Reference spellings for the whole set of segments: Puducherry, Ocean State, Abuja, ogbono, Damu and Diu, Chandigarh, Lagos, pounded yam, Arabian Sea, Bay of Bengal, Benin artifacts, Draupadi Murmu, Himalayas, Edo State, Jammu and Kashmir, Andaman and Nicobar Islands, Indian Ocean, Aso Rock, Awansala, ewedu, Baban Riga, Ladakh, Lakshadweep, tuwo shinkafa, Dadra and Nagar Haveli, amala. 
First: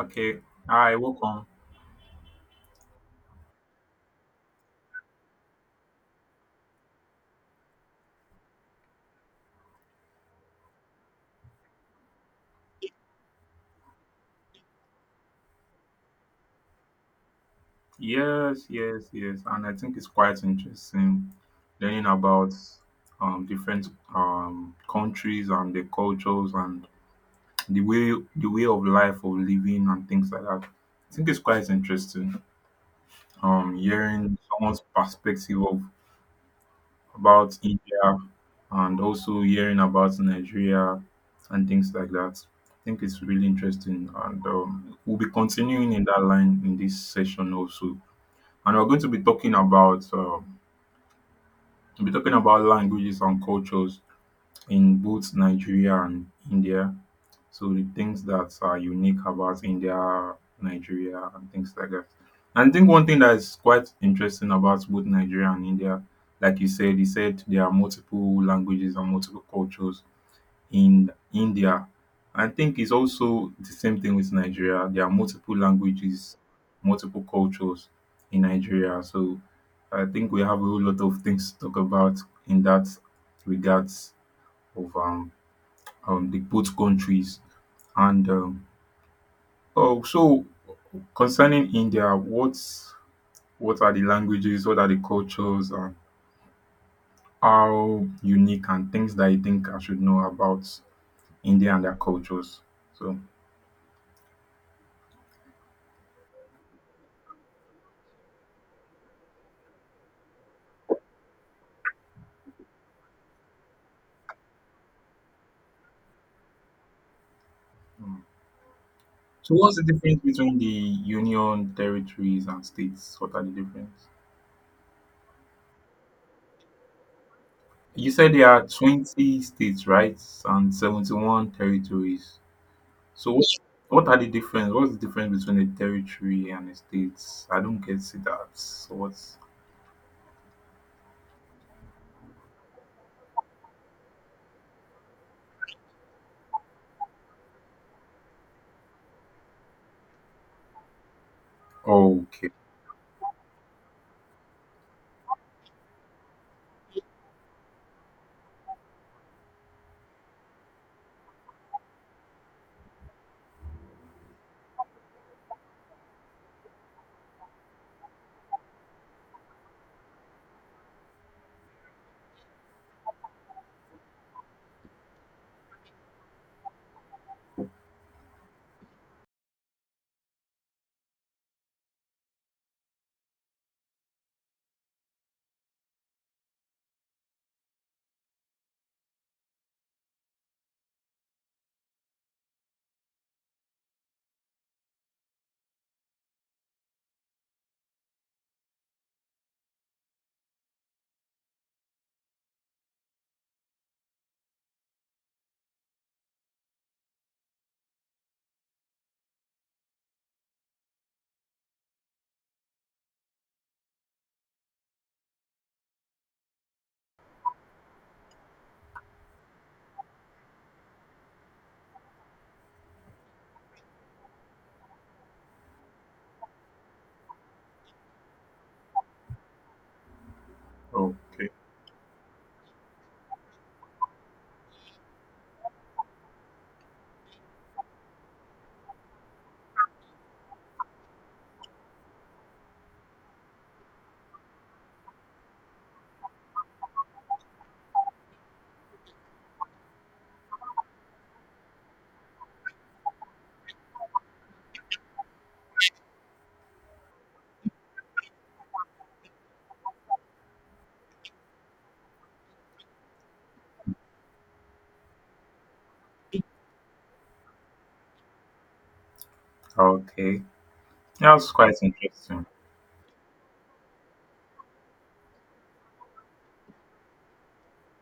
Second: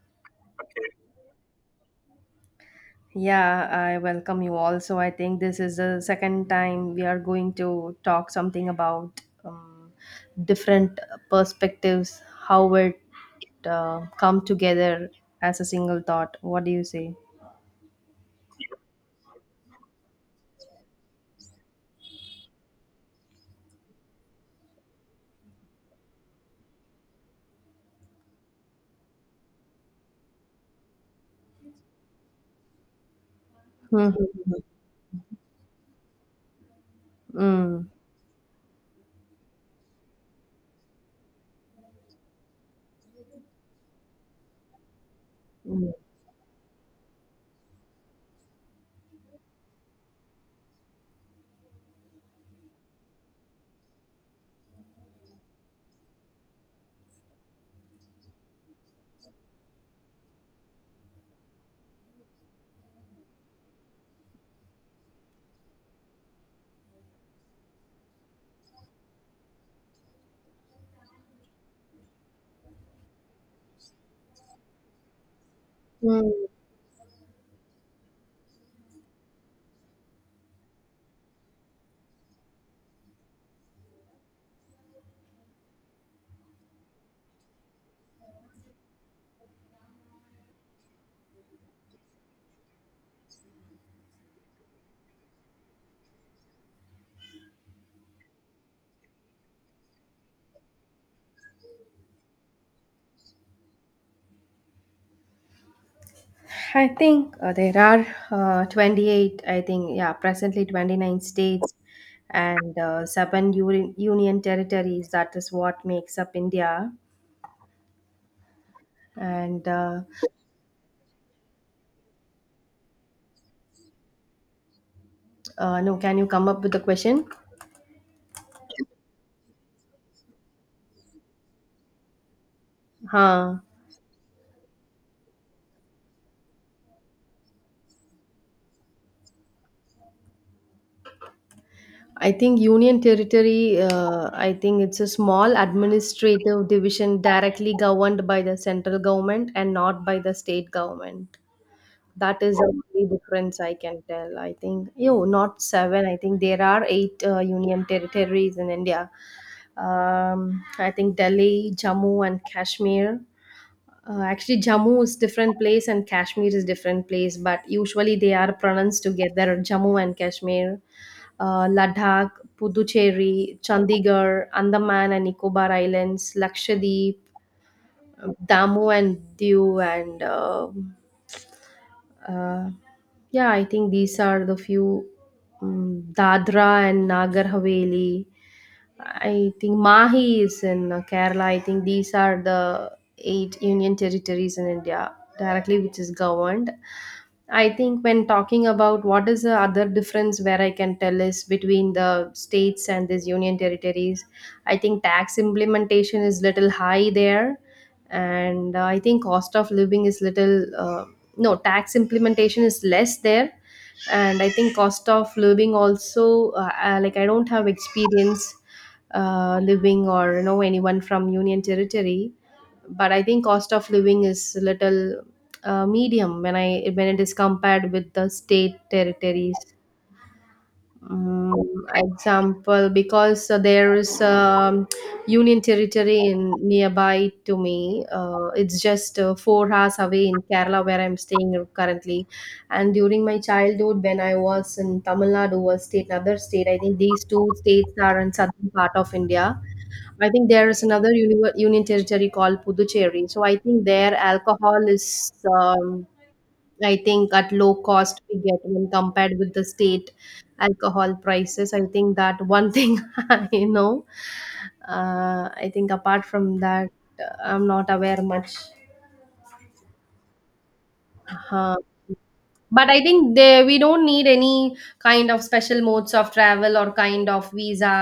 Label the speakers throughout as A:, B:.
A: Okay. Hi, welcome.
B: Yeah, I welcome you all. So I think this is the second time we are going to talk something about different perspectives, how it come together as a single thought. What do you say?
A: Yes, yes, yes. And I think it's quite interesting learning about different countries and the cultures and the way of life of living and things like that. I think it's quite interesting hearing
B: Mm-hmm.
A: someone's perspective of about
B: Mm.
A: India and also hearing about Nigeria and things like that. I think it's really interesting and we'll be continuing
B: Mm.
A: in that line in this session also. And we'll be talking about languages and cultures in both Nigeria and India. So the things that are unique about India, Nigeria, and things like that. And I think one thing that is quite interesting about both Nigeria and India, like you said there are multiple languages and multiple cultures in India. I think it's also the same thing with Nigeria. There are multiple
B: Mm.
A: languages, multiple cultures in Nigeria. So I think we have a whole lot of things to talk about in that regards of the both countries. And oh, so concerning India, what are the languages? What are the cultures? And how unique and things that you think I should know about India and their cultures? So.
B: I think there are 28, I think, yeah, presently 29 states and seven union territories. That is what makes up India.
A: um, So
B: And
A: what's the difference between the union territories and states? What are the difference?
B: No, can you come up with a question?
A: You said there are 20 states, right? And 71 territories. So what,
B: Huh.
A: what are the difference? What's the difference between a territory and a state? I don't get to that. So what's
B: I think Union Territory, I think it's a small administrative division directly governed by the central government and not by the state government. That
A: Okay.
B: is the only difference I can tell. I think, yo, not seven. I think there are 8 union territories in India. I think Delhi, Jammu, and Kashmir. Actually, Jammu is different place and Kashmir is different place, but usually they are pronounced together. Jammu and Kashmir, Ladakh, Puducherry, Chandigarh, Andaman and Nicobar Islands, Lakshadweep, Damu and Diu, and uh, yeah, I think these are the few Dadra and Nagar Haveli. I think Mahi is in Kerala. I think these are the 8 union territories in India directly, which is governed. I think when talking about what is the other difference where I can tell is between the states and these union territories, I think tax implementation is little high there, and I think cost of living is little. No tax implementation is less there, and I think cost of living also like I don't have experience living or you know anyone from union territory, but I think cost of living is a little medium when I when it is compared with the state territories.
A: Okay.
B: um, Example, because there is union territory in nearby to me, it's just 4 hours away in Kerala where I'm staying currently. And during my childhood when I was in Tamil Nadu or state another state, I think these two states are in southern part of India. I think there is another union territory called Puducherry. So I think their alcohol is um, I think at low cost we get when compared with the state alcohol prices. I think that one thing I know. I think apart from that, I'm not aware much.
A: Okay. That's quite
B: uh,
A: interesting.
B: but I think they we don't need any kind of special modes of travel or kind of visa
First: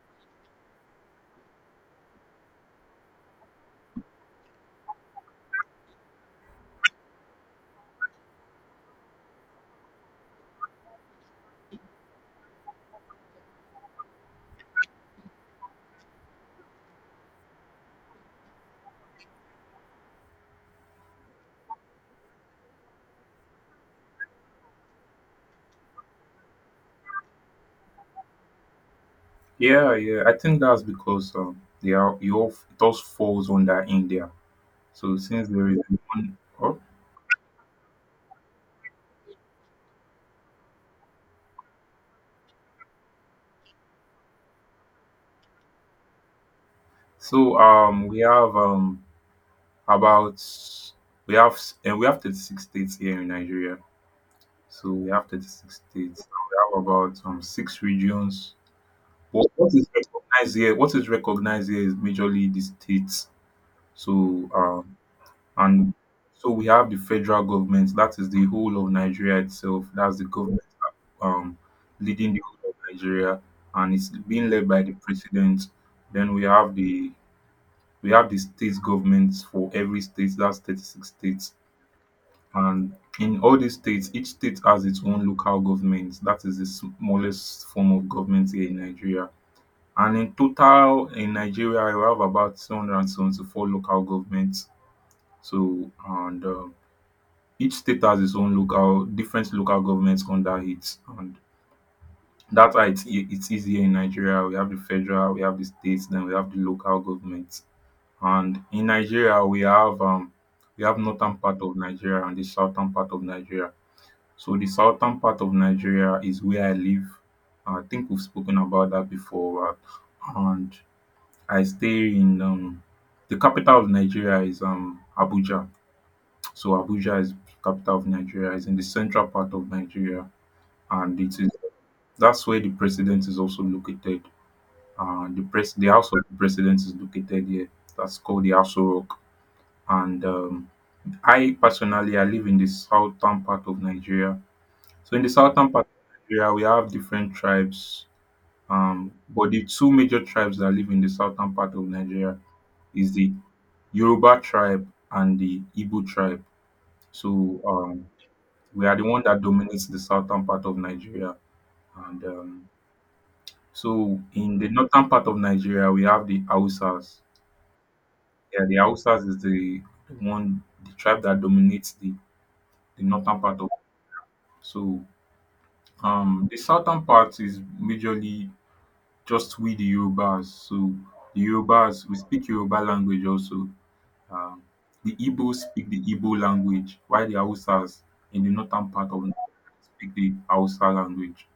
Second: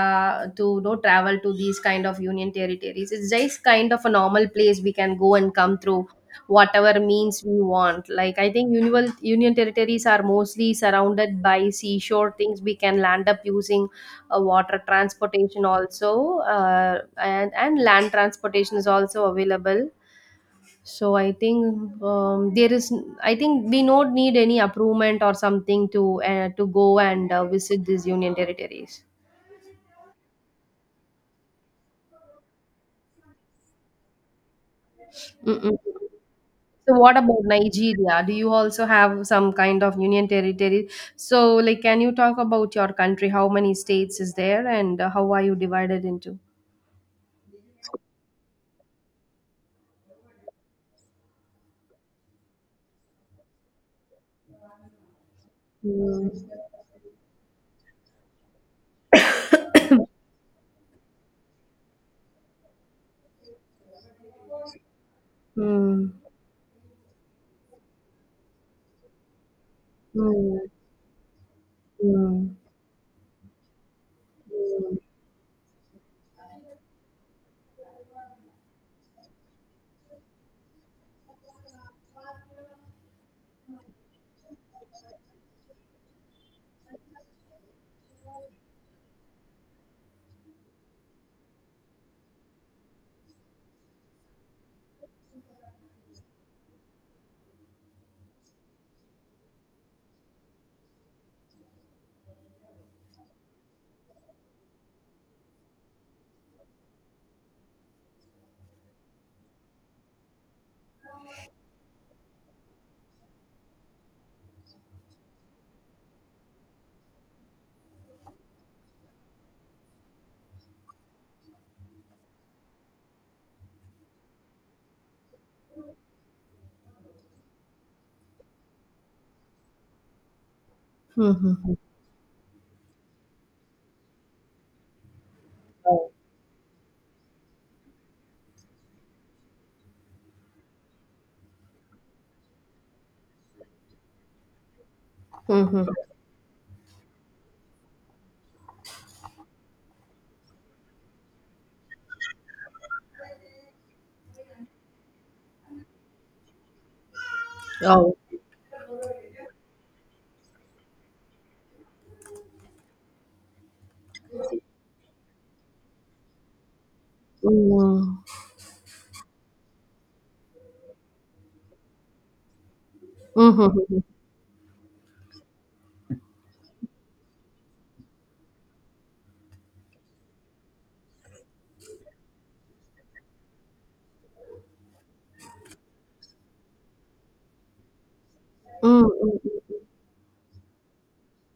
B: to, you know, travel to these kind of union territories. It's just kind of a normal place. We can go and come through whatever means we want. Like, I think union territories are mostly surrounded by seashore things. We can land up using water transportation also. And land transportation is also available. So I think there is. I think we don't need any approvement or something to go and visit these union territories.
A: Yeah, yeah. I think that's because they are you all it all falls under India. So since there
B: Mm-mm.
A: is one oh,
B: So what about Nigeria? Do you also have some kind of union territory? So, like, can you talk about your country? How many states is there, and how are you divided into?
A: so we have about we have s- eh, we have 36 states here in Nigeria. So we have 36 states.
B: Mm.
A: We have about six regions. What is recognized here? What is recognized here is majorly the states. So um and
B: Mm.
A: so we have the federal government. That is the whole of Nigeria itself. That's the government
B: Mm.
A: um leading the
B: Mm.
A: whole of Nigeria, and it's being led by the president. Then we have the state governments for every state. That's 36 states, and in all dis states each state has its own local government. That is the smallest form of government here in Nigeria, and in total in Nigeria we have about 274 local governments. So and each state has its own local different local governments under it, and dats how it is easier in Nigeria. We have the federal, we have the states, then we have the local government. And in Nigeria we have northern part of Nigeria and the southern part of Nigeria. So the southern part of Nigeria is where I live. I think we've spoken about that before. And I stay in the capital of Nigeria is Abuja. So Abuja is capital of Nigeria, is in the central part of Nigeria, and it is,
B: Mm. Mm.
A: that's where the president is also located. The house
B: Oh.
A: of the president is located here. That's called the Aso Rock. And I personally, I live in the southern part of Nigeria. So in the southern part
B: Mm-hmm.
A: of Nigeria, we have different tribes. But the two major tribes that live in the southern part of Nigeria is the Yoruba tribe and the Igbo tribe. So
B: Oh.
A: we are the one that dominates the southern part of Nigeria. And so in the northern part of Nigeria, we have the Hausas.
B: Mm.
A: Yeah, the Hausas is the one, the tribe that dominates the, northern part of.
B: Mm-hmm.
A: So the southern part is majorly just we the Yorubas. So the Yorubas, we speak Yoruba language also. Um, the Igbos speak the Igbo language, while the Hausas in the northern part of
B: Mm-hmm.
A: Nigeria speak the Hausa language.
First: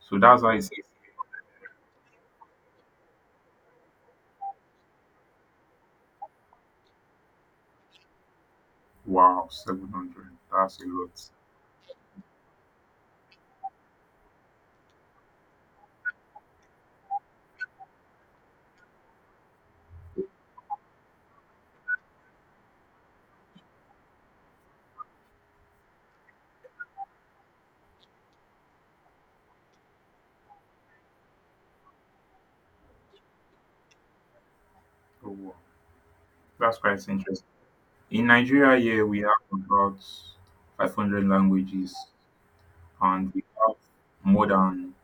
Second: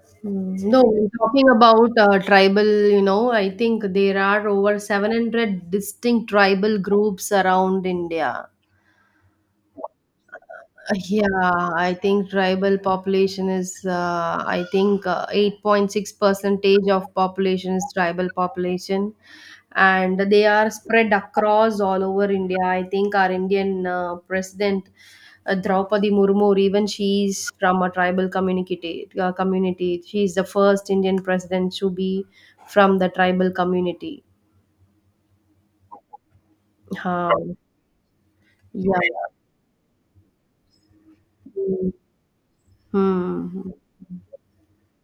A: So that's why
B: Mm.
A: it
B: No,
A: says,
B: when talking about tribal, you know, I think there are over 700 distinct tribal groups around India.
A: wow, 700. That's a lot.
B: Yeah, I think tribal population is, I think 8.6 percentage of population is tribal population. And they are spread across all over India. I think our Indian president, Draupadi Murmu, even she is from a tribal community. She is the first Indian president to be from the tribal community.
A: Oh, wow. That's quite interesting.
B: Um,
A: In Nigeria,
B: yeah.
A: yeah, we have about 500
B: Hmm.
A: languages and we
B: Hmm.
A: have more than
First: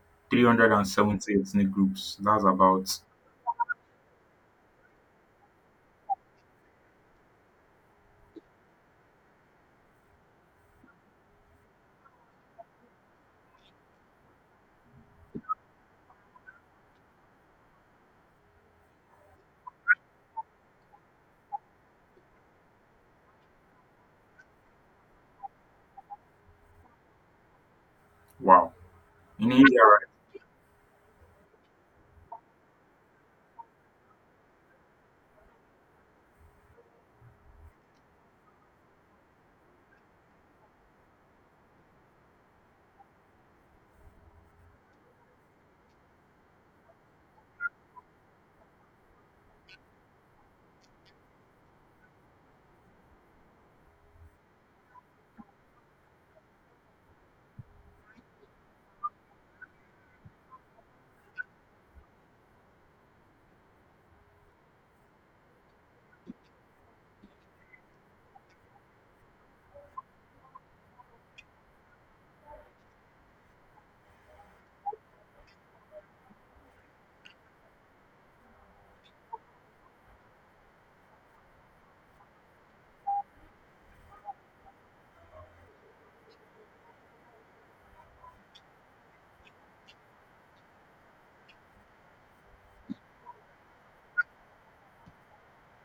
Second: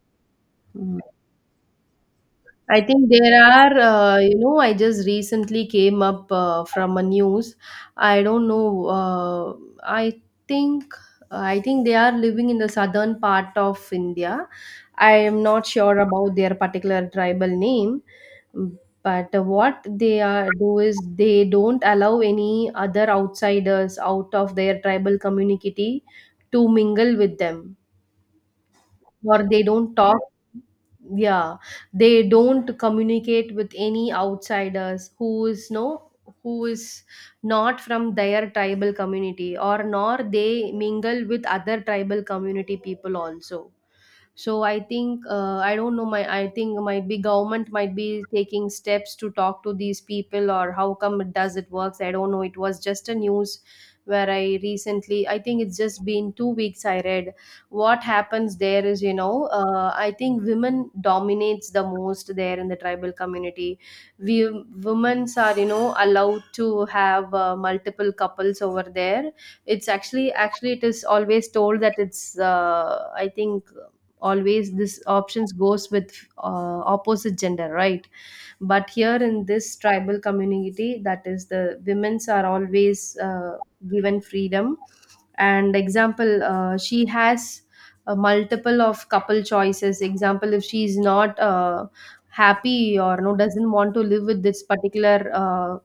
B: Hmm.
A: 370 ethnic groups. That's
B: I
A: about,
B: think there are, you know, I just recently came up from a news. I don't know. I think I think they are living in the southern part of India. I am not sure about their particular tribal name, but what they are do is they don't allow any other outsiders out of their tribal community to mingle with them,
A: wow.
B: or
A: In
B: they
A: India,
B: don't talk, yeah, they don't communicate with any outsiders who is no, who is not from their tribal community, or nor they mingle with other tribal community people also. So I think, I don't know, my I think might be government might be taking steps to talk to these people, or how come it does it works, I don't know. It was just a news where I recently, I think it's just been 2 weeks, I read. What happens there is, you know, I think women dominates the most there in the tribal community. We Women are, you know, allowed to have multiple couples over there. It's actually it is always told that it's, I think, always this options goes with opposite gender, right? But here in this tribal community, that is, the women's are always given freedom. And example, she has a multiple of couple choices. Example, if she's not happy or no, doesn't want to live with this particular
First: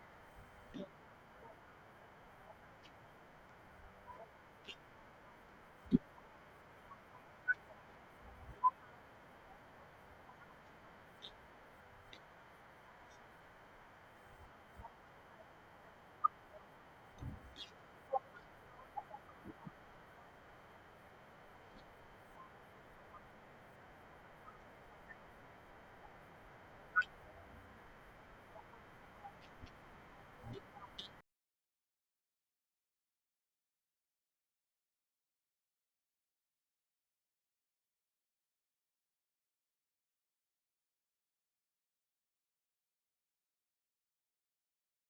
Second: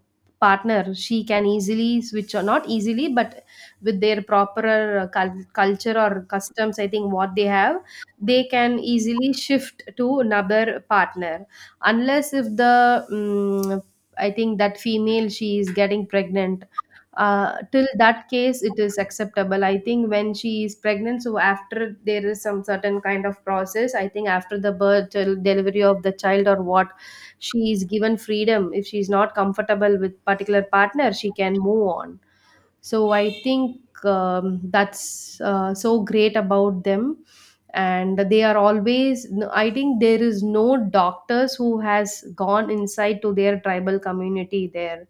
B: partner, she can easily switch, or not easily, but with their proper culture or customs, I think what they have, they can easily shift to another partner. Unless if the I think that female she is getting pregnant, till that case it is acceptable. I think when she is pregnant, so after there is some certain kind of process, I think after the birth till delivery of the child or what, she is given freedom. If she is not comfortable with particular partner, she can move on. So I think that's so great about them. And they are always I think there is no doctors who has gone inside to their tribal community there.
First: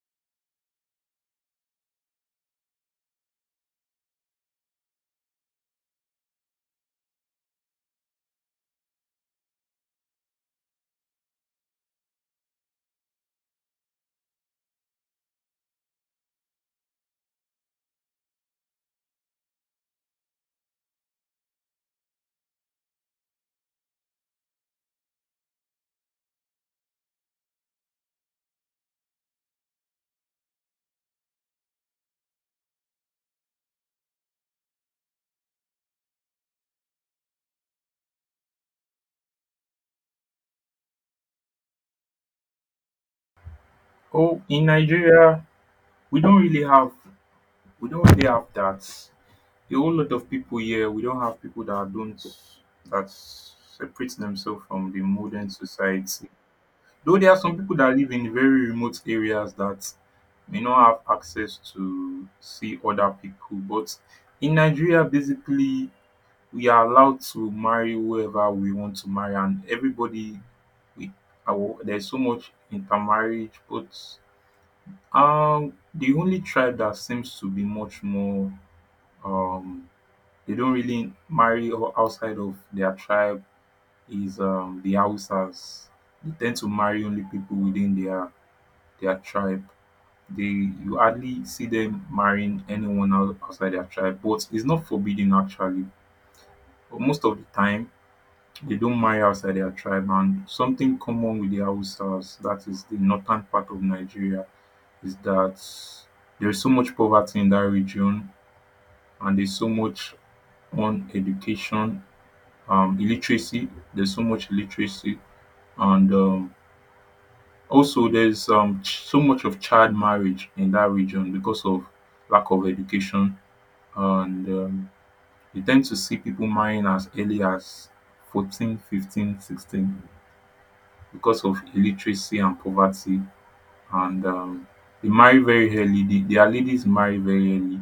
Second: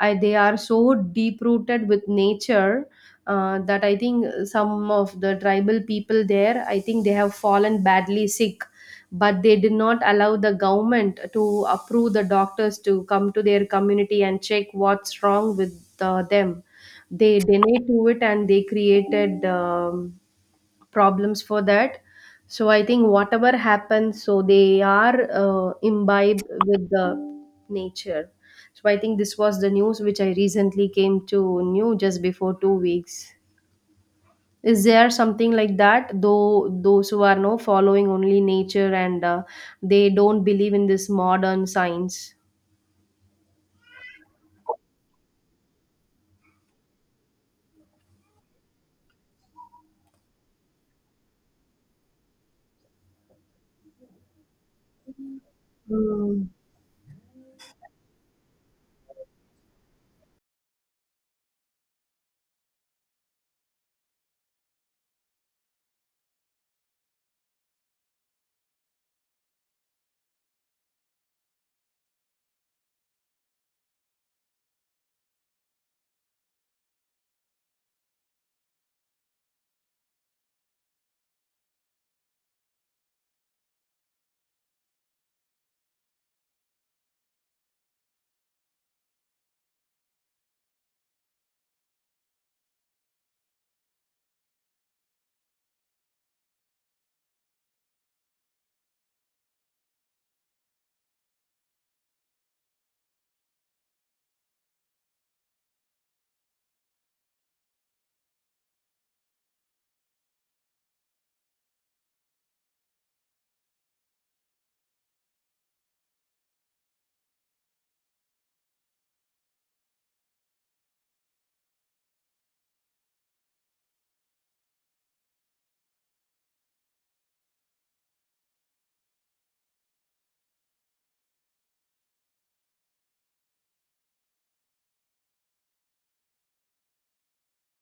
B: They are so deep rooted with nature. That, I think, some of the tribal people there, I think they have fallen badly sick, but they did not allow the government to approve the doctors to come to their community and check what's wrong with them. They deny to it, and they created problems for that. So I think whatever happens, so they are imbibed with the nature. So I think this was the news which I recently came to knew just before 2 weeks. Is there something like that, though, those who are no following only nature, and they don't believe in this modern science?
A: Oh, in Nigeria, we don't really have we don't really have that. A whole lot of people here, we don't have people that don't that separate themselves from the modern society.
B: Hmm.
A: Though there are some people that live in very remote areas that may not have access to see other people. But in Nigeria, basically, we are allowed to marry whoever we want to marry, and everybody we there's so much intermarriage, but the only tribe that seems to be much more um they don't really marry outside of their tribe is the Hausas. They tend to marry only people within their tribe. They you hardly see them marrying anyone outside their tribe, but it's not forbidden actually. But most of the time they don't marry outside their tribe, and something common with the Hausas, that is the northern part of Nigeria, is that there's so much poverty in that region and there's so much on education, illiteracy. There's so much illiteracy, and also there's so much of child marriage in that region because of lack of education, and you tend to see people marrying as early as 14, 15, 16 because of illiteracy and poverty, and they marry very early. Their ladies marry very early,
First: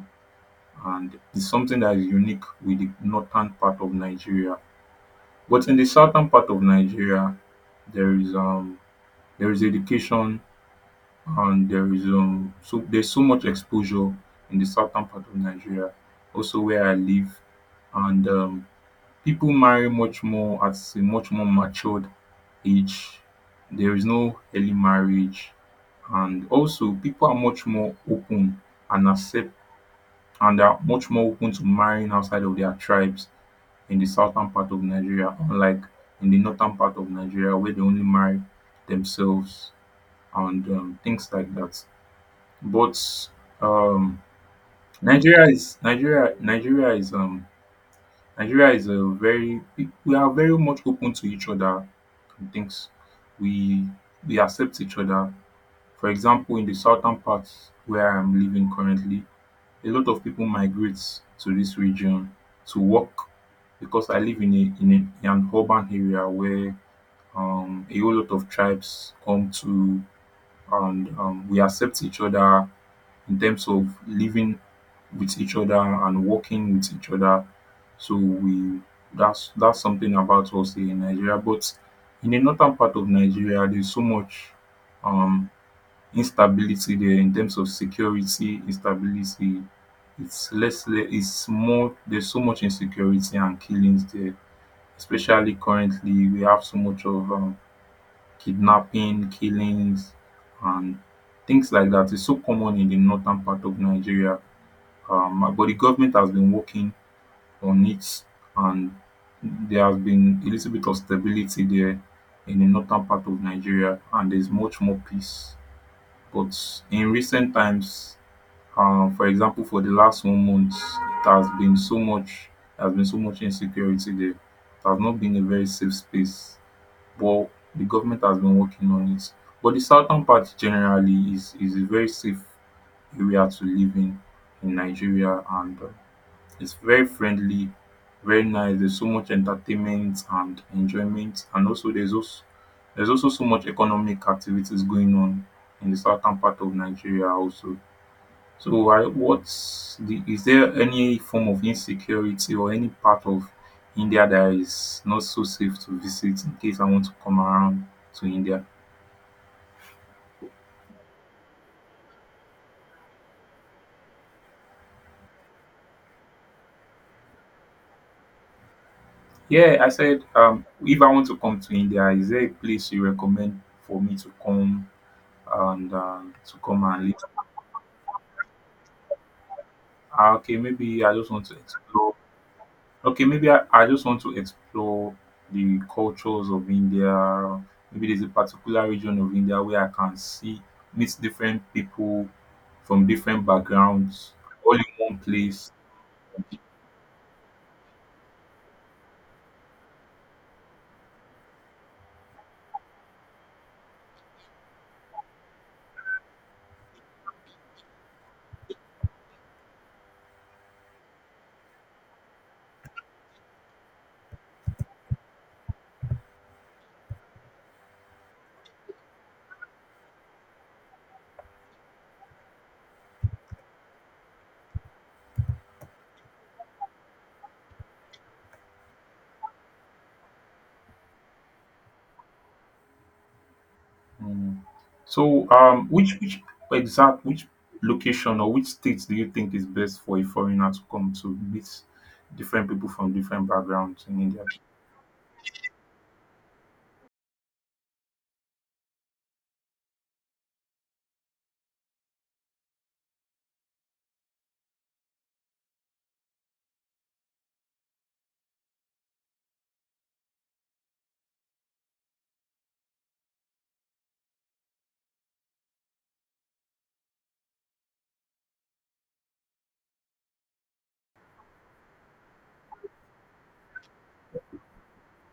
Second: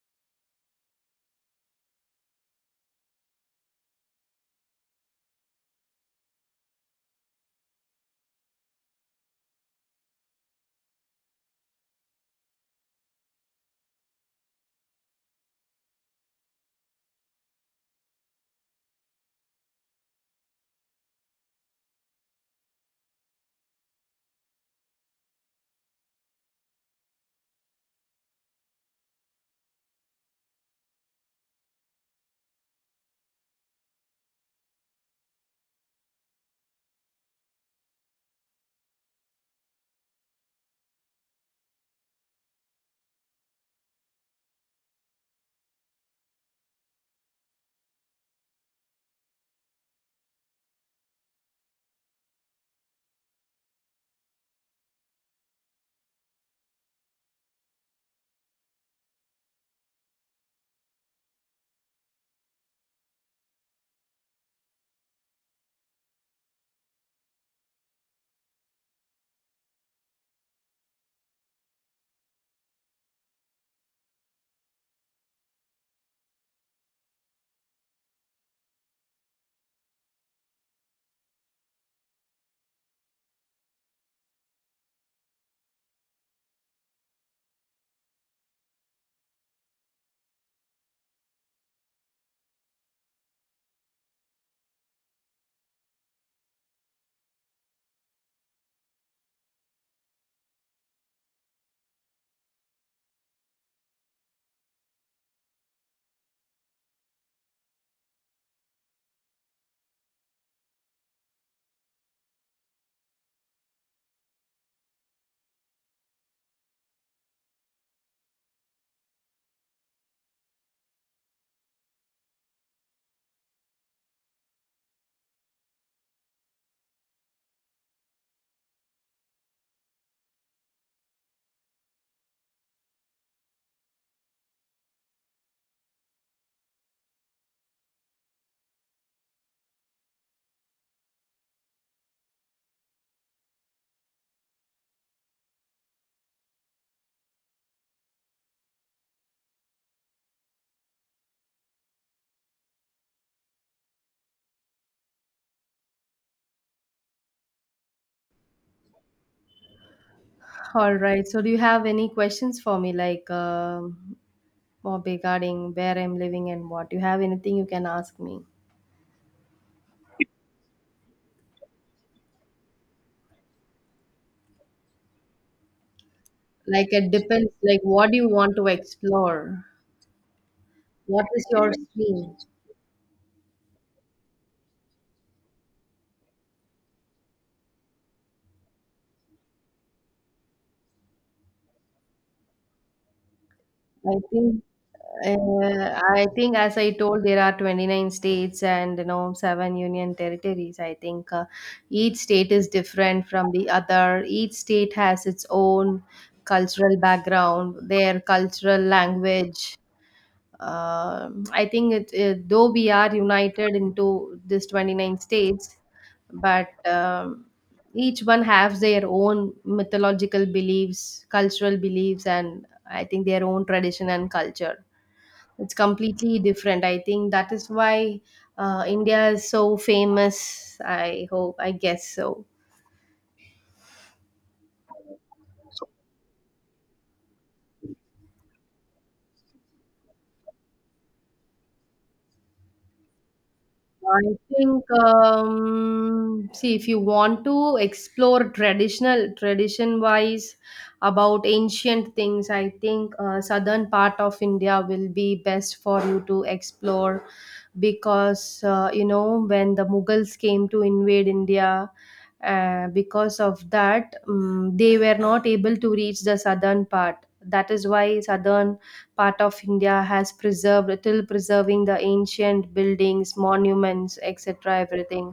A: and it's something that is unique with the northern part of Nigeria. But in the southern part of Nigeria, there is education, and there is so there's so much exposure in the southern part of Nigeria, also where I live, and people marry much more at a much more matured age. There is no early marriage, and also people are much more open and accept and are much more open to marrying outside of their tribes in the southern part of Nigeria, unlike in the northern part of Nigeria where they only marry themselves and tins like that. But um nigeria is nigeria nigeria is um Nigeria is a very, we are very much open to each other, and things. we we accept each other. For example, in the southern part where I am living currently, a lot of people migrate to this region to work because I live in an urban area where. A whole lot of tribes come to, and we accept each other in terms of living with each other and working with each other. So we that's something about us here in Nigeria. But in the northern part of Nigeria, there's so much um, instability there in terms of security, instability. It's less. It's more. There's so much insecurity and killings there, especially currently. We have so much of kidnapping killings and things like that is so common in the northern part of Nigeria. But the government has been working on it, and there has been a little bit of stability there in the northern part of Nigeria, and there's much more peace. But in recent times, for example, for the last 1 month it has been so much. There has been so much insecurity there. It has not been a very safe space war. The government has been working on it, but the southern part generally is a very safe area to live in Nigeria, and it's very friendly, very nice. There's so much entertainment and enjoyment, and also there's also so much economic activities going on in the southern part of Nigeria also. So I what's the is there any form of insecurity or any part of India that is not so safe to visit in case I want to come around to India?
B: All right. So, do you have any questions for me? Like, or regarding where I'm living and what. You have anything you can ask me.
A: Yeah, I said if I want to come to India, is there a place you recommend for me to come and
B: Like, it
A: live?
B: depends, like, what do you want to explore?
A: Ah, okay, maybe I
B: What
A: just want
B: is
A: to
B: your
A: explore.
B: dream?
A: Okay, maybe I just want to explore the cultures of India. Maybe there's a particular region of India where I can see, meet different people from different
B: I
A: backgrounds
B: think
A: all in one place.
B: I think, as I told, there are 29 states and, you know, seven union territories. I think each state is different from the other. Each state has its own cultural background, their cultural language. I think it, though we are united into this 29 states, but each one has their own mythological beliefs, cultural beliefs, and I think their own tradition and culture. It's completely different. I think that is why India is so famous. I hope, I guess so.
A: Mm. So, which location or which states do you think is best for a foreigner to come to meet different people from different backgrounds in
B: I
A: India?
B: think, see, if you want to explore traditional, tradition wise, about ancient things, I think southern part of India will be best for you to explore because, you know, when the Mughals came to invade India, because of that, they were not able to reach the southern part. That is why southern part of India has preserved till preserving the ancient buildings, monuments, etc. Everything.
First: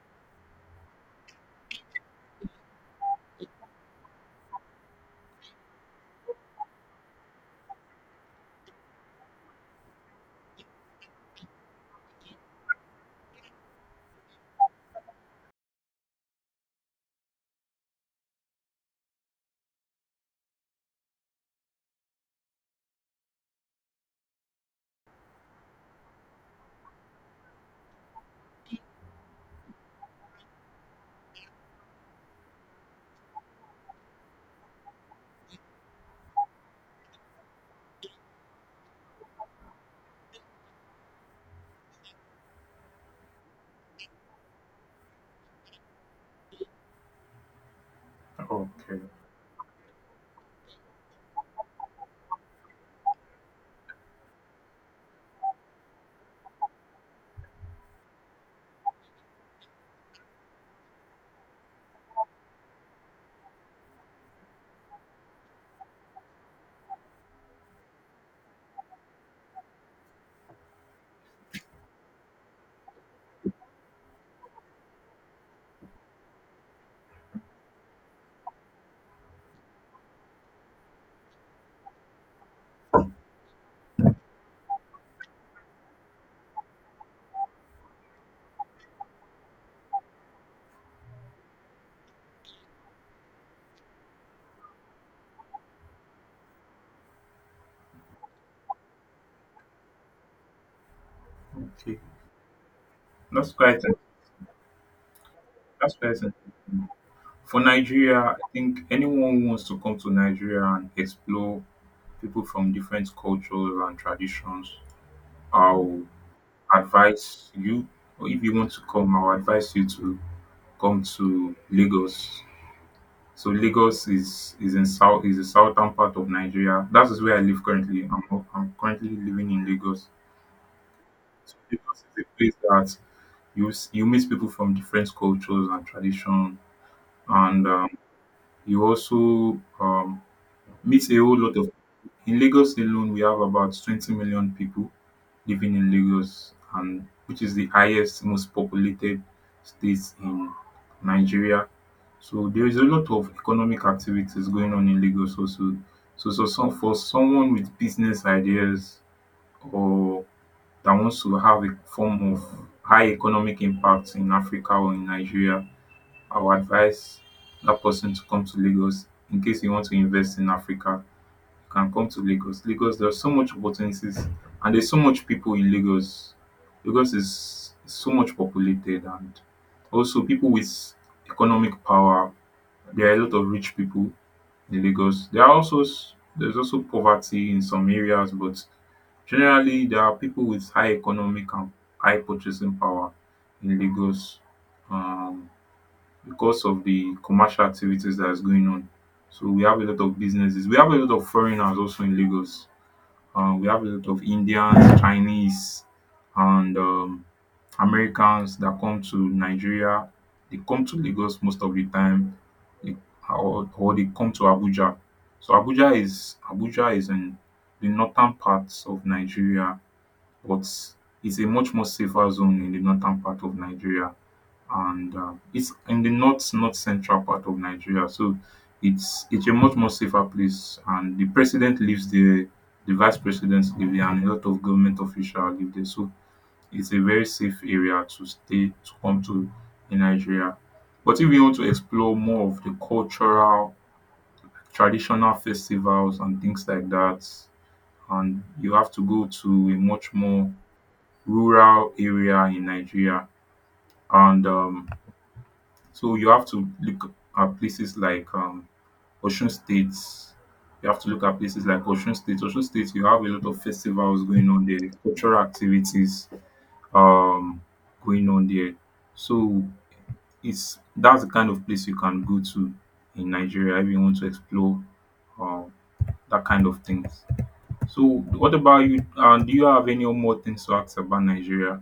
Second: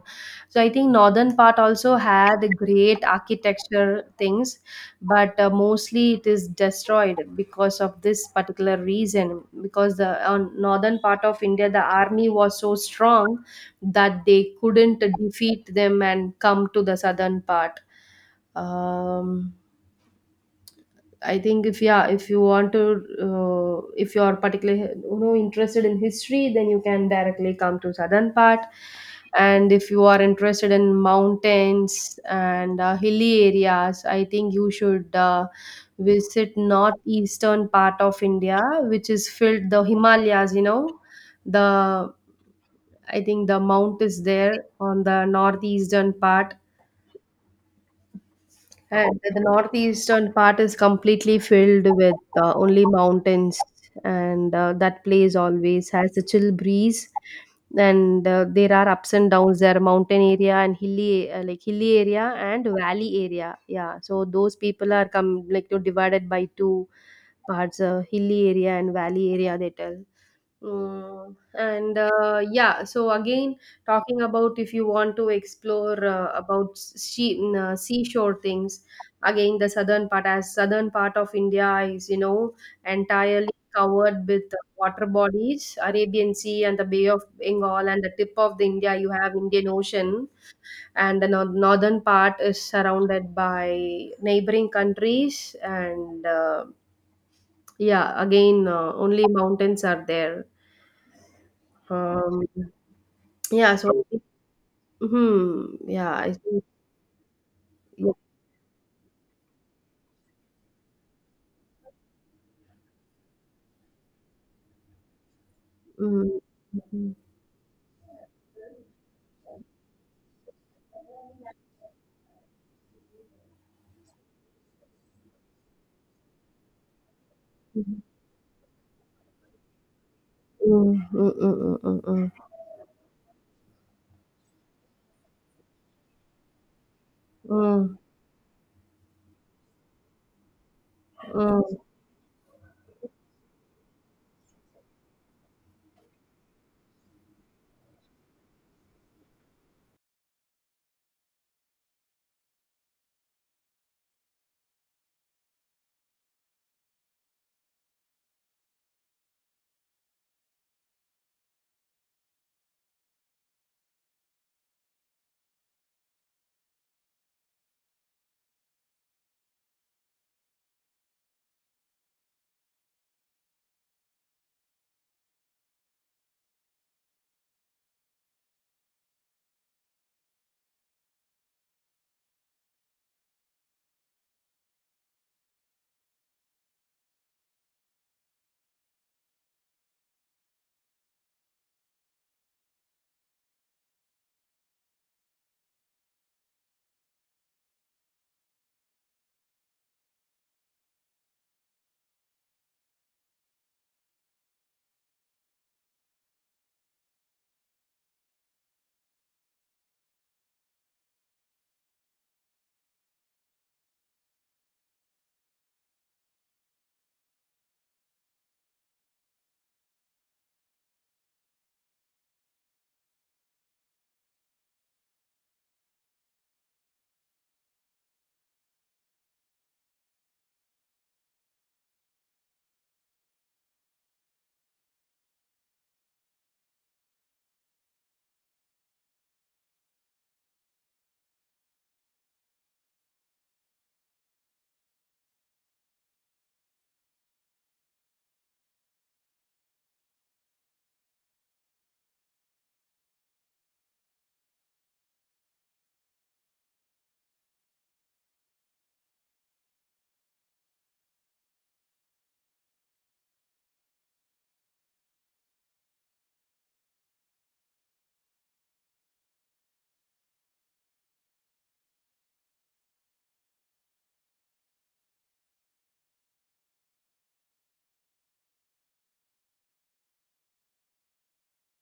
B: So I think northern part also had great architecture things, but mostly it is destroyed because of this particular reason. Because the on northern part of India, the army was so strong that they couldn't defeat them and come to the southern part. Um, I think if, yeah, if you want to, if you are particularly, you know, interested in history, then you can directly come to southern part. And if you are interested in mountains and hilly areas, I think you should visit northeastern part of India, which is filled the Himalayas. You know, the I think the mount is there on the northeastern part,
A: Okay,
B: and the northeastern part is completely filled with only mountains, and that place always has a chill breeze. And there are ups and downs. There are mountain area and hilly, like hilly area and valley area. Yeah, so those people are come, like, you know, divided by two parts, hilly area and valley area. They tell. Mm, and yeah, so again, talking about if you want to explore about sea, seashore things, again the southern part, as southern part of India is, you know, entirely covered with water bodies, Arabian Sea and the Bay of Bengal, and the tip of the India you have Indian Ocean, and the northern part is surrounded by neighboring countries, and yeah, again only mountains are there.
A: okay,
B: Um,
A: that's
B: Yeah,
A: quite
B: so mhm,
A: that's quite
B: yeah,
A: interesting.
B: I think
A: For
B: yeah,
A: Nigeria, I think anyone who wants to come to Nigeria and explore people from different cultures and traditions, I'll
B: mhm, mhm,
A: advise you, or if you want to come, I'll advise you to come to Lagos. So Lagos is the southern part of Nigeria. That is where I live
B: mhm,
A: currently. I'm currently living in Lagos.
B: mm, mm,
A: So
B: mm, mm,
A: Lagos
B: mm,
A: is a place that you meet people from different cultures and tradition, and
B: mm,
A: you also meets a whole lot of
B: mm.
A: in Lagos alone we have about 20 million people living in Lagos and which is the highest most populated state in Nigeria. So there is a lot of economic activities going on in Lagos also. So for someone with business ideas or that wants to have a form of high economic impact in Africa or in Nigeria, I would advise that person to come to Lagos in case you want to invest in Africa can come to Lagos. Lagos there are so much opportunities and there's so much people in lagos. Lagos is so much populated and also people with economic power. There are a lot of rich people in lagos. There are also there's also poverty in some areas, but generally there are people with high economic and high purchasing power in lagos, um because of the commercial activities that is going on. So we have a lot of businesses. We have a lot of foreigners also in lagos. We have a lot of Indians, Chinese, and Americans that come to Nigeria. They come to Lagos most of the time, they- or they come to Abuja. So Abuja is in the northern parts of Nigeria, but it's a much more safer zone in the northern part of Nigeria, and it's in the north central part of nigeria. So it's a much more safer place. And the president lives there, the vice president live there, and a lot of government officials live there. So it's a very safe area to stay to come to in nigeria. But if you want to explore more of the cultural traditional festivals and things like that, and you have to go to a much more rural area in nigeria, and so you have to look at places like Ocean State. You have to look at places like Ocean State. Ocean State, you have a lot of festivals going on there, cultural activities um, going on there. So it's that's the kind of place you can go to in Nigeria if you want to explore um, that kind of things. So what about you? Do you have any more things to ask about Nigeria?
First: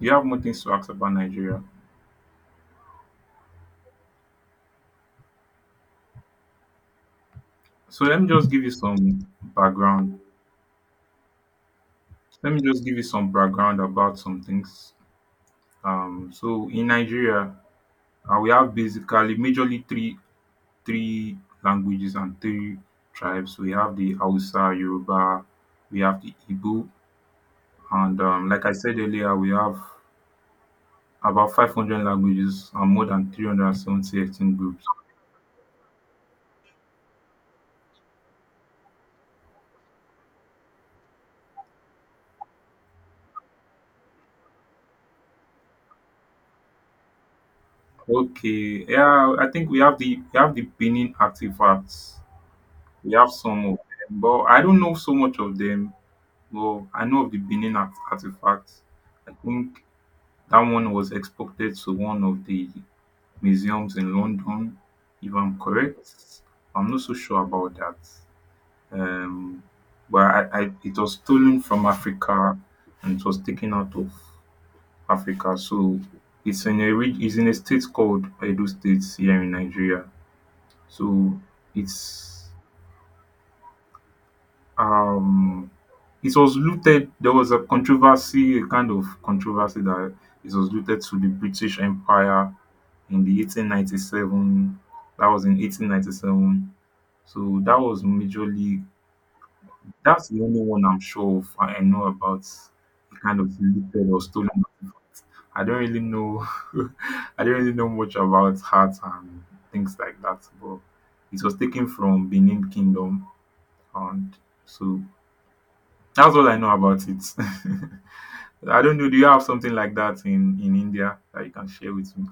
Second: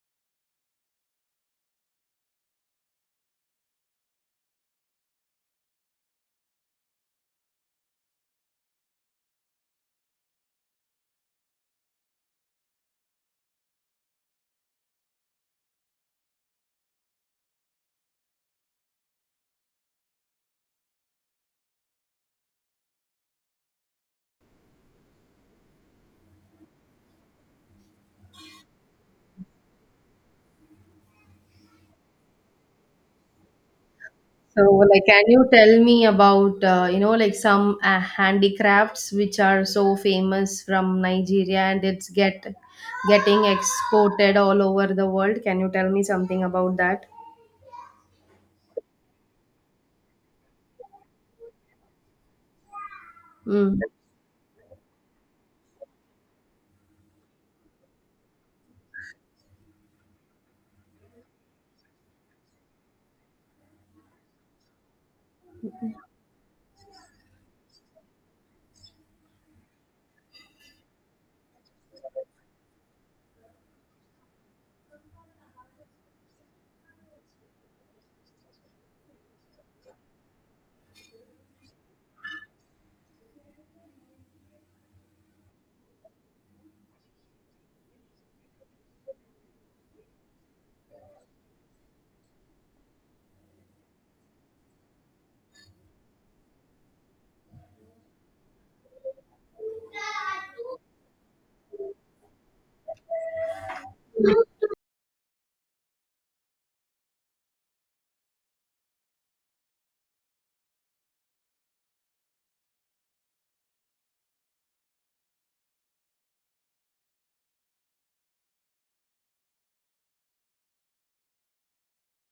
A: Do you have more things to ask about Nigeria? So let me just give you some background. Let me just give you some background about some things. So in Nigeria, we have basically majorly three languages and three tribes. We have the Hausa, Yoruba, we have the Igbo, and like I said earlier, we have about 500 languages and more than 370 ethnic
B: So,
A: groups.
B: like, can you tell me about, you know, like, some handicrafts which are so famous from Nigeria and it's getting exported all over the world? Can you tell me something about that?
A: Okay, yeah, I think we have the Benin artifacts. We have some of
B: Mm.
A: them, but I don't know so much of them. Well, I know of the Benin artifact. I think that one was exported to one of the museums in London, if I'm correct. I'm not so sure about that. Um, but it was stolen from Africa and it was taken out of Africa. So it's in a it's in a state called Edo State here in Nigeria. So it's um it was looted. There was a controversy, a kind of controversy, that it was looted to the british empire in the 1897. That was in 1897. So that was majorly that's the only one I'm sure of I know about, the kind of looted or stolen. I don't really know I don't really know much about hearts and things like that, but it was taken from benin kingdom, and so that's all I know about it. I don't know. Do you have something like that in India that you can share with me?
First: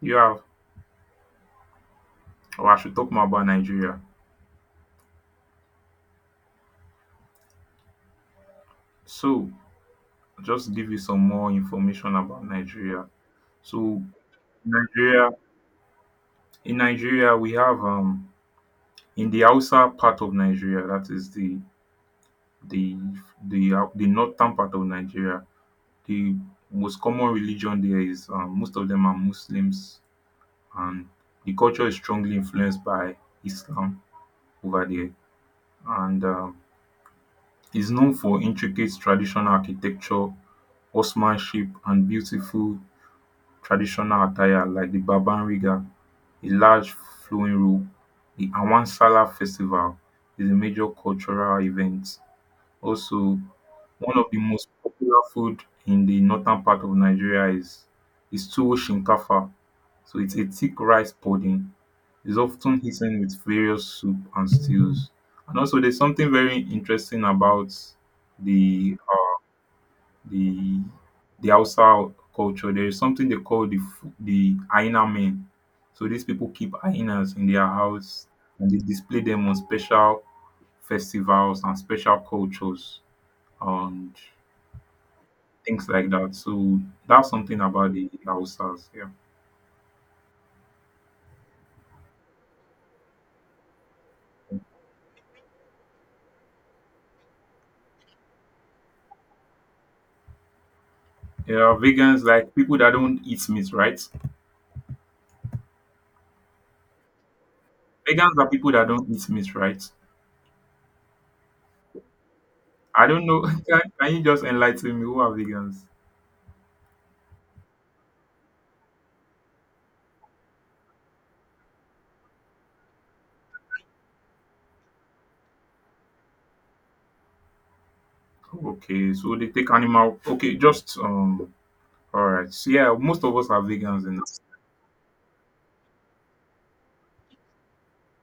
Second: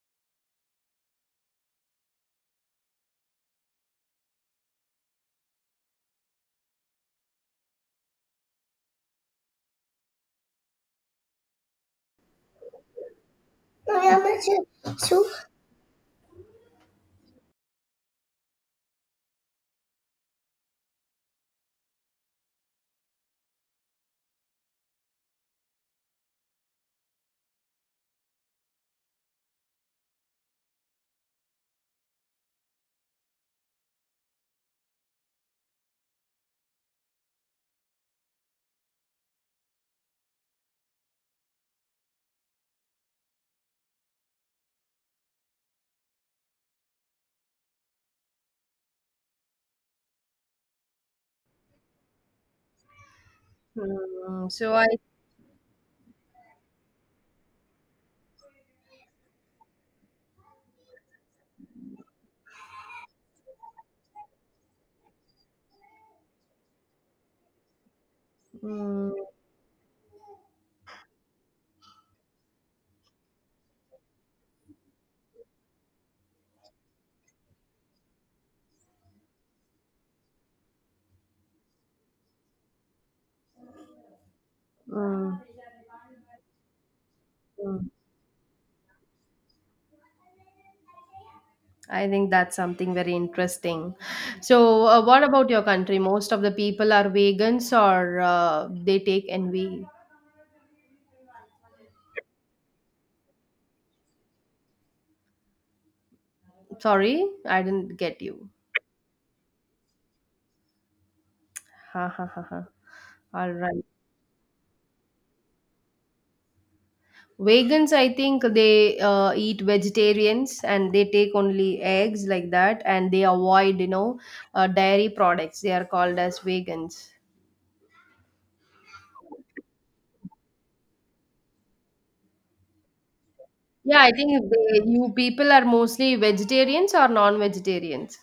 A: You have, or I should talk more about Nigeria. So, just give you some more information about Nigeria. So, Nigeria, in Nigeria, we have in the Hausa part of Nigeria, that is the the northern part of Nigeria. The most common religion there is most of them are Muslims, and the culture is strongly influenced by Islam over there, and is known for intricate traditional architecture, horsemanship, and beautiful traditional attire like the Baban Riga, a large flowing robe. The Awansala festival is a major cultural event. Also, one of the
B: Mm,
A: most
B: so I.
A: popular food in the northern part of Nigeria is tuwo shinkafa. So it's a thick rice pudding is often eaten with various soup and stews. And also, there's something very interesting about the
B: Mm,
A: the the Hausa culture. There is something they call the hyena men. So these people keep hyenas in their house and they display them on special festivals and special cultures and
B: mm,
A: things like that. So that's something
B: mm.
A: about the Hausas. Yeah.
B: I think that's something very interesting. So, what about your country? Most of the people are vegans, or they take NV.
A: Yeah, vegans like people that don't eat meat, right?
B: Sorry, I didn't get
A: Vegans are
B: you.
A: people that don't eat meat, right?
B: Ha ha ha ha.
A: I don't know.
B: All right.
A: Can you just enlighten me? Who are vegans?
B: Vegans, I think they eat vegetarians, and they take only eggs like that, and they avoid, you know, dairy products. They are called as vegans.
A: Okay, so they take animal. Okay, just. All right. So yeah, most of us are
B: Yeah,
A: vegans,
B: I
A: and
B: think they, you people are mostly vegetarians or non-vegetarians.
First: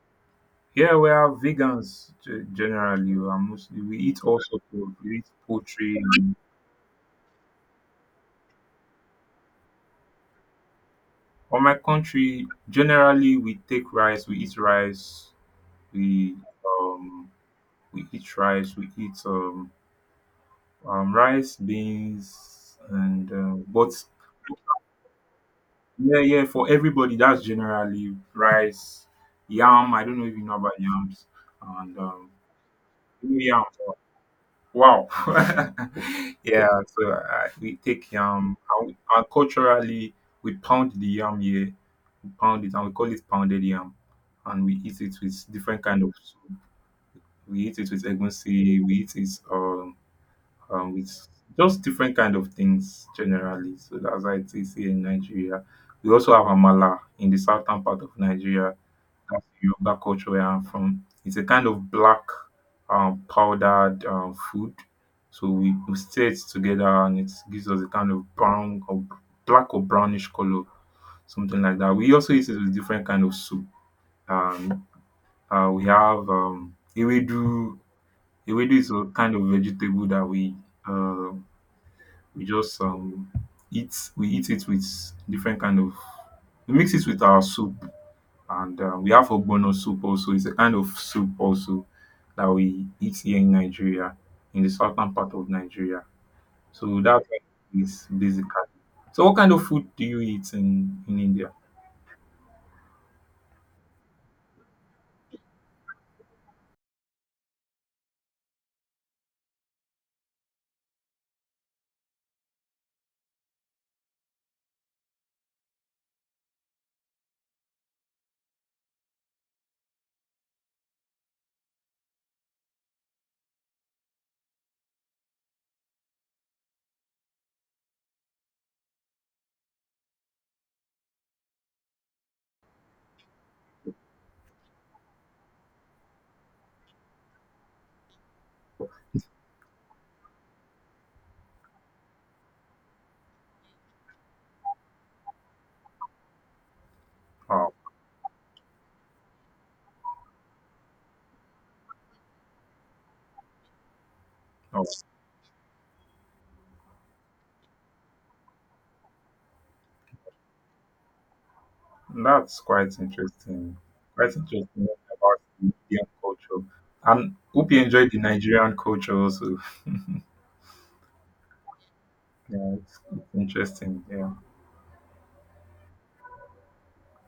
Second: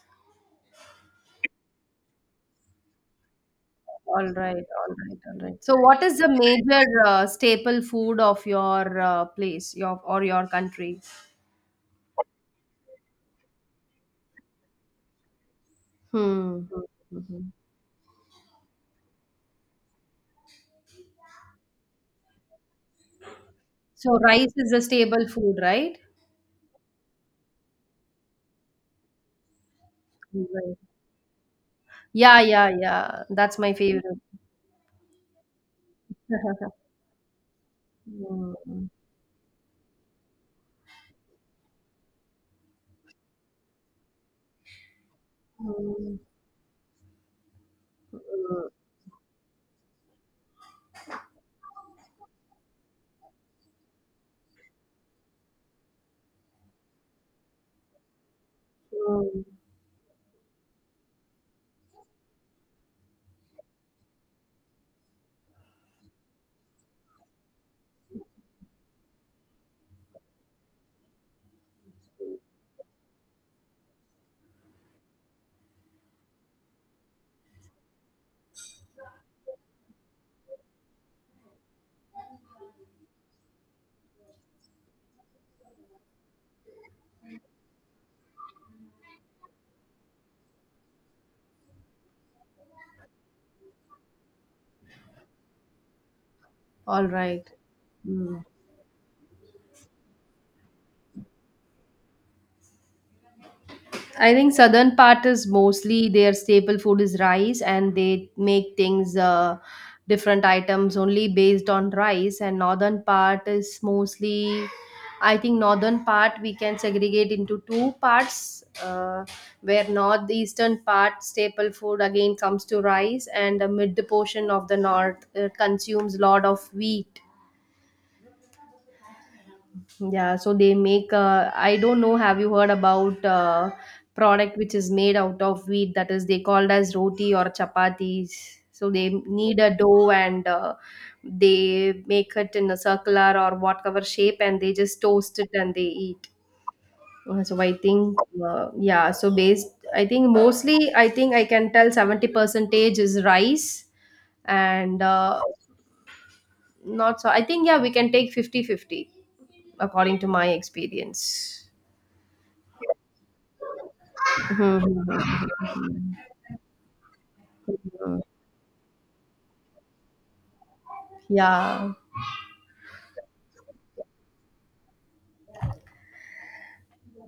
A: yeah, we are vegans generally. We are mostly we eat
B: All
A: all
B: right,
A: sorts of
B: all
A: we
B: right,
A: eat
B: all right. So,
A: poultry.
B: what is the major staple food of your place, your or your country?
A: On my country, generally we take rice. We eat rice. We
B: Hmm.
A: um
B: Mhm.
A: we eat rice beans and, but
B: So, rice is the staple food, right?
A: Yeah, yeah, for everybody, that's generally rice, yam. I don't know if you know about
B: Right.
A: yams. And
B: Yeah, yeah, yeah. That's
A: yam,
B: my favorite.
A: wow. yeah, so we take yam.
B: Mm,
A: And culturally, we pound the yam here. We pound it and we call it pounded yam. And we eat it with different kind of
B: mm,
A: soup. We eat it with
B: mm,
A: egusi. We eat it. With just different kind of things generally. So that's why it is here in Nigeria. We also have amala in the southern part of Nigeria. That's
B: mm.
A: the Yoruba culture where I'm from. It's a kind of black powdered food. So we stir it together and it gives us a kind of brown or black or brownish color, something like that. We also eat it with different kind of soup. Um, we have ewedu. Ewedu is a kind of vegetable that uh, we just eat we eat it with different kind of we mix it with our soup, and we have ogbono soup also. It's a kind of soup also that we eat here in nigeria, in the southern part of nigeria. So
B: All
A: that's what
B: right.
A: it is
B: Mm.
A: basically. So what kind of food do you eat in india?
B: I think southern part is mostly their staple food is rice, and they make things different items only based on rice. And northern part is mostly, I think northern part we can segregate into two parts, where northeastern part staple food again comes to rice, and the mid portion of the north consumes lot of wheat. Yeah, so they make. I don't know. Have you heard about product which is made out of wheat? That is, they called as roti or chapatis. So they need a dough, and they make it in a circular or whatever shape, and they just toast it and they eat. Uh, So
A: Wow.
B: I think, yeah. I think mostly, I think I can tell 70 percentage is rice,
A: Wow.
B: and not so. I think, yeah, we can take 50 50 according to my experience.
A: That's quite interesting, quite
B: Mhm,
A: interesting
B: mhm.
A: about the indian culture, and hope you enjoyed the nigerian culture also. Yeah,
B: Yeah,
A: it's interesting. Yeah.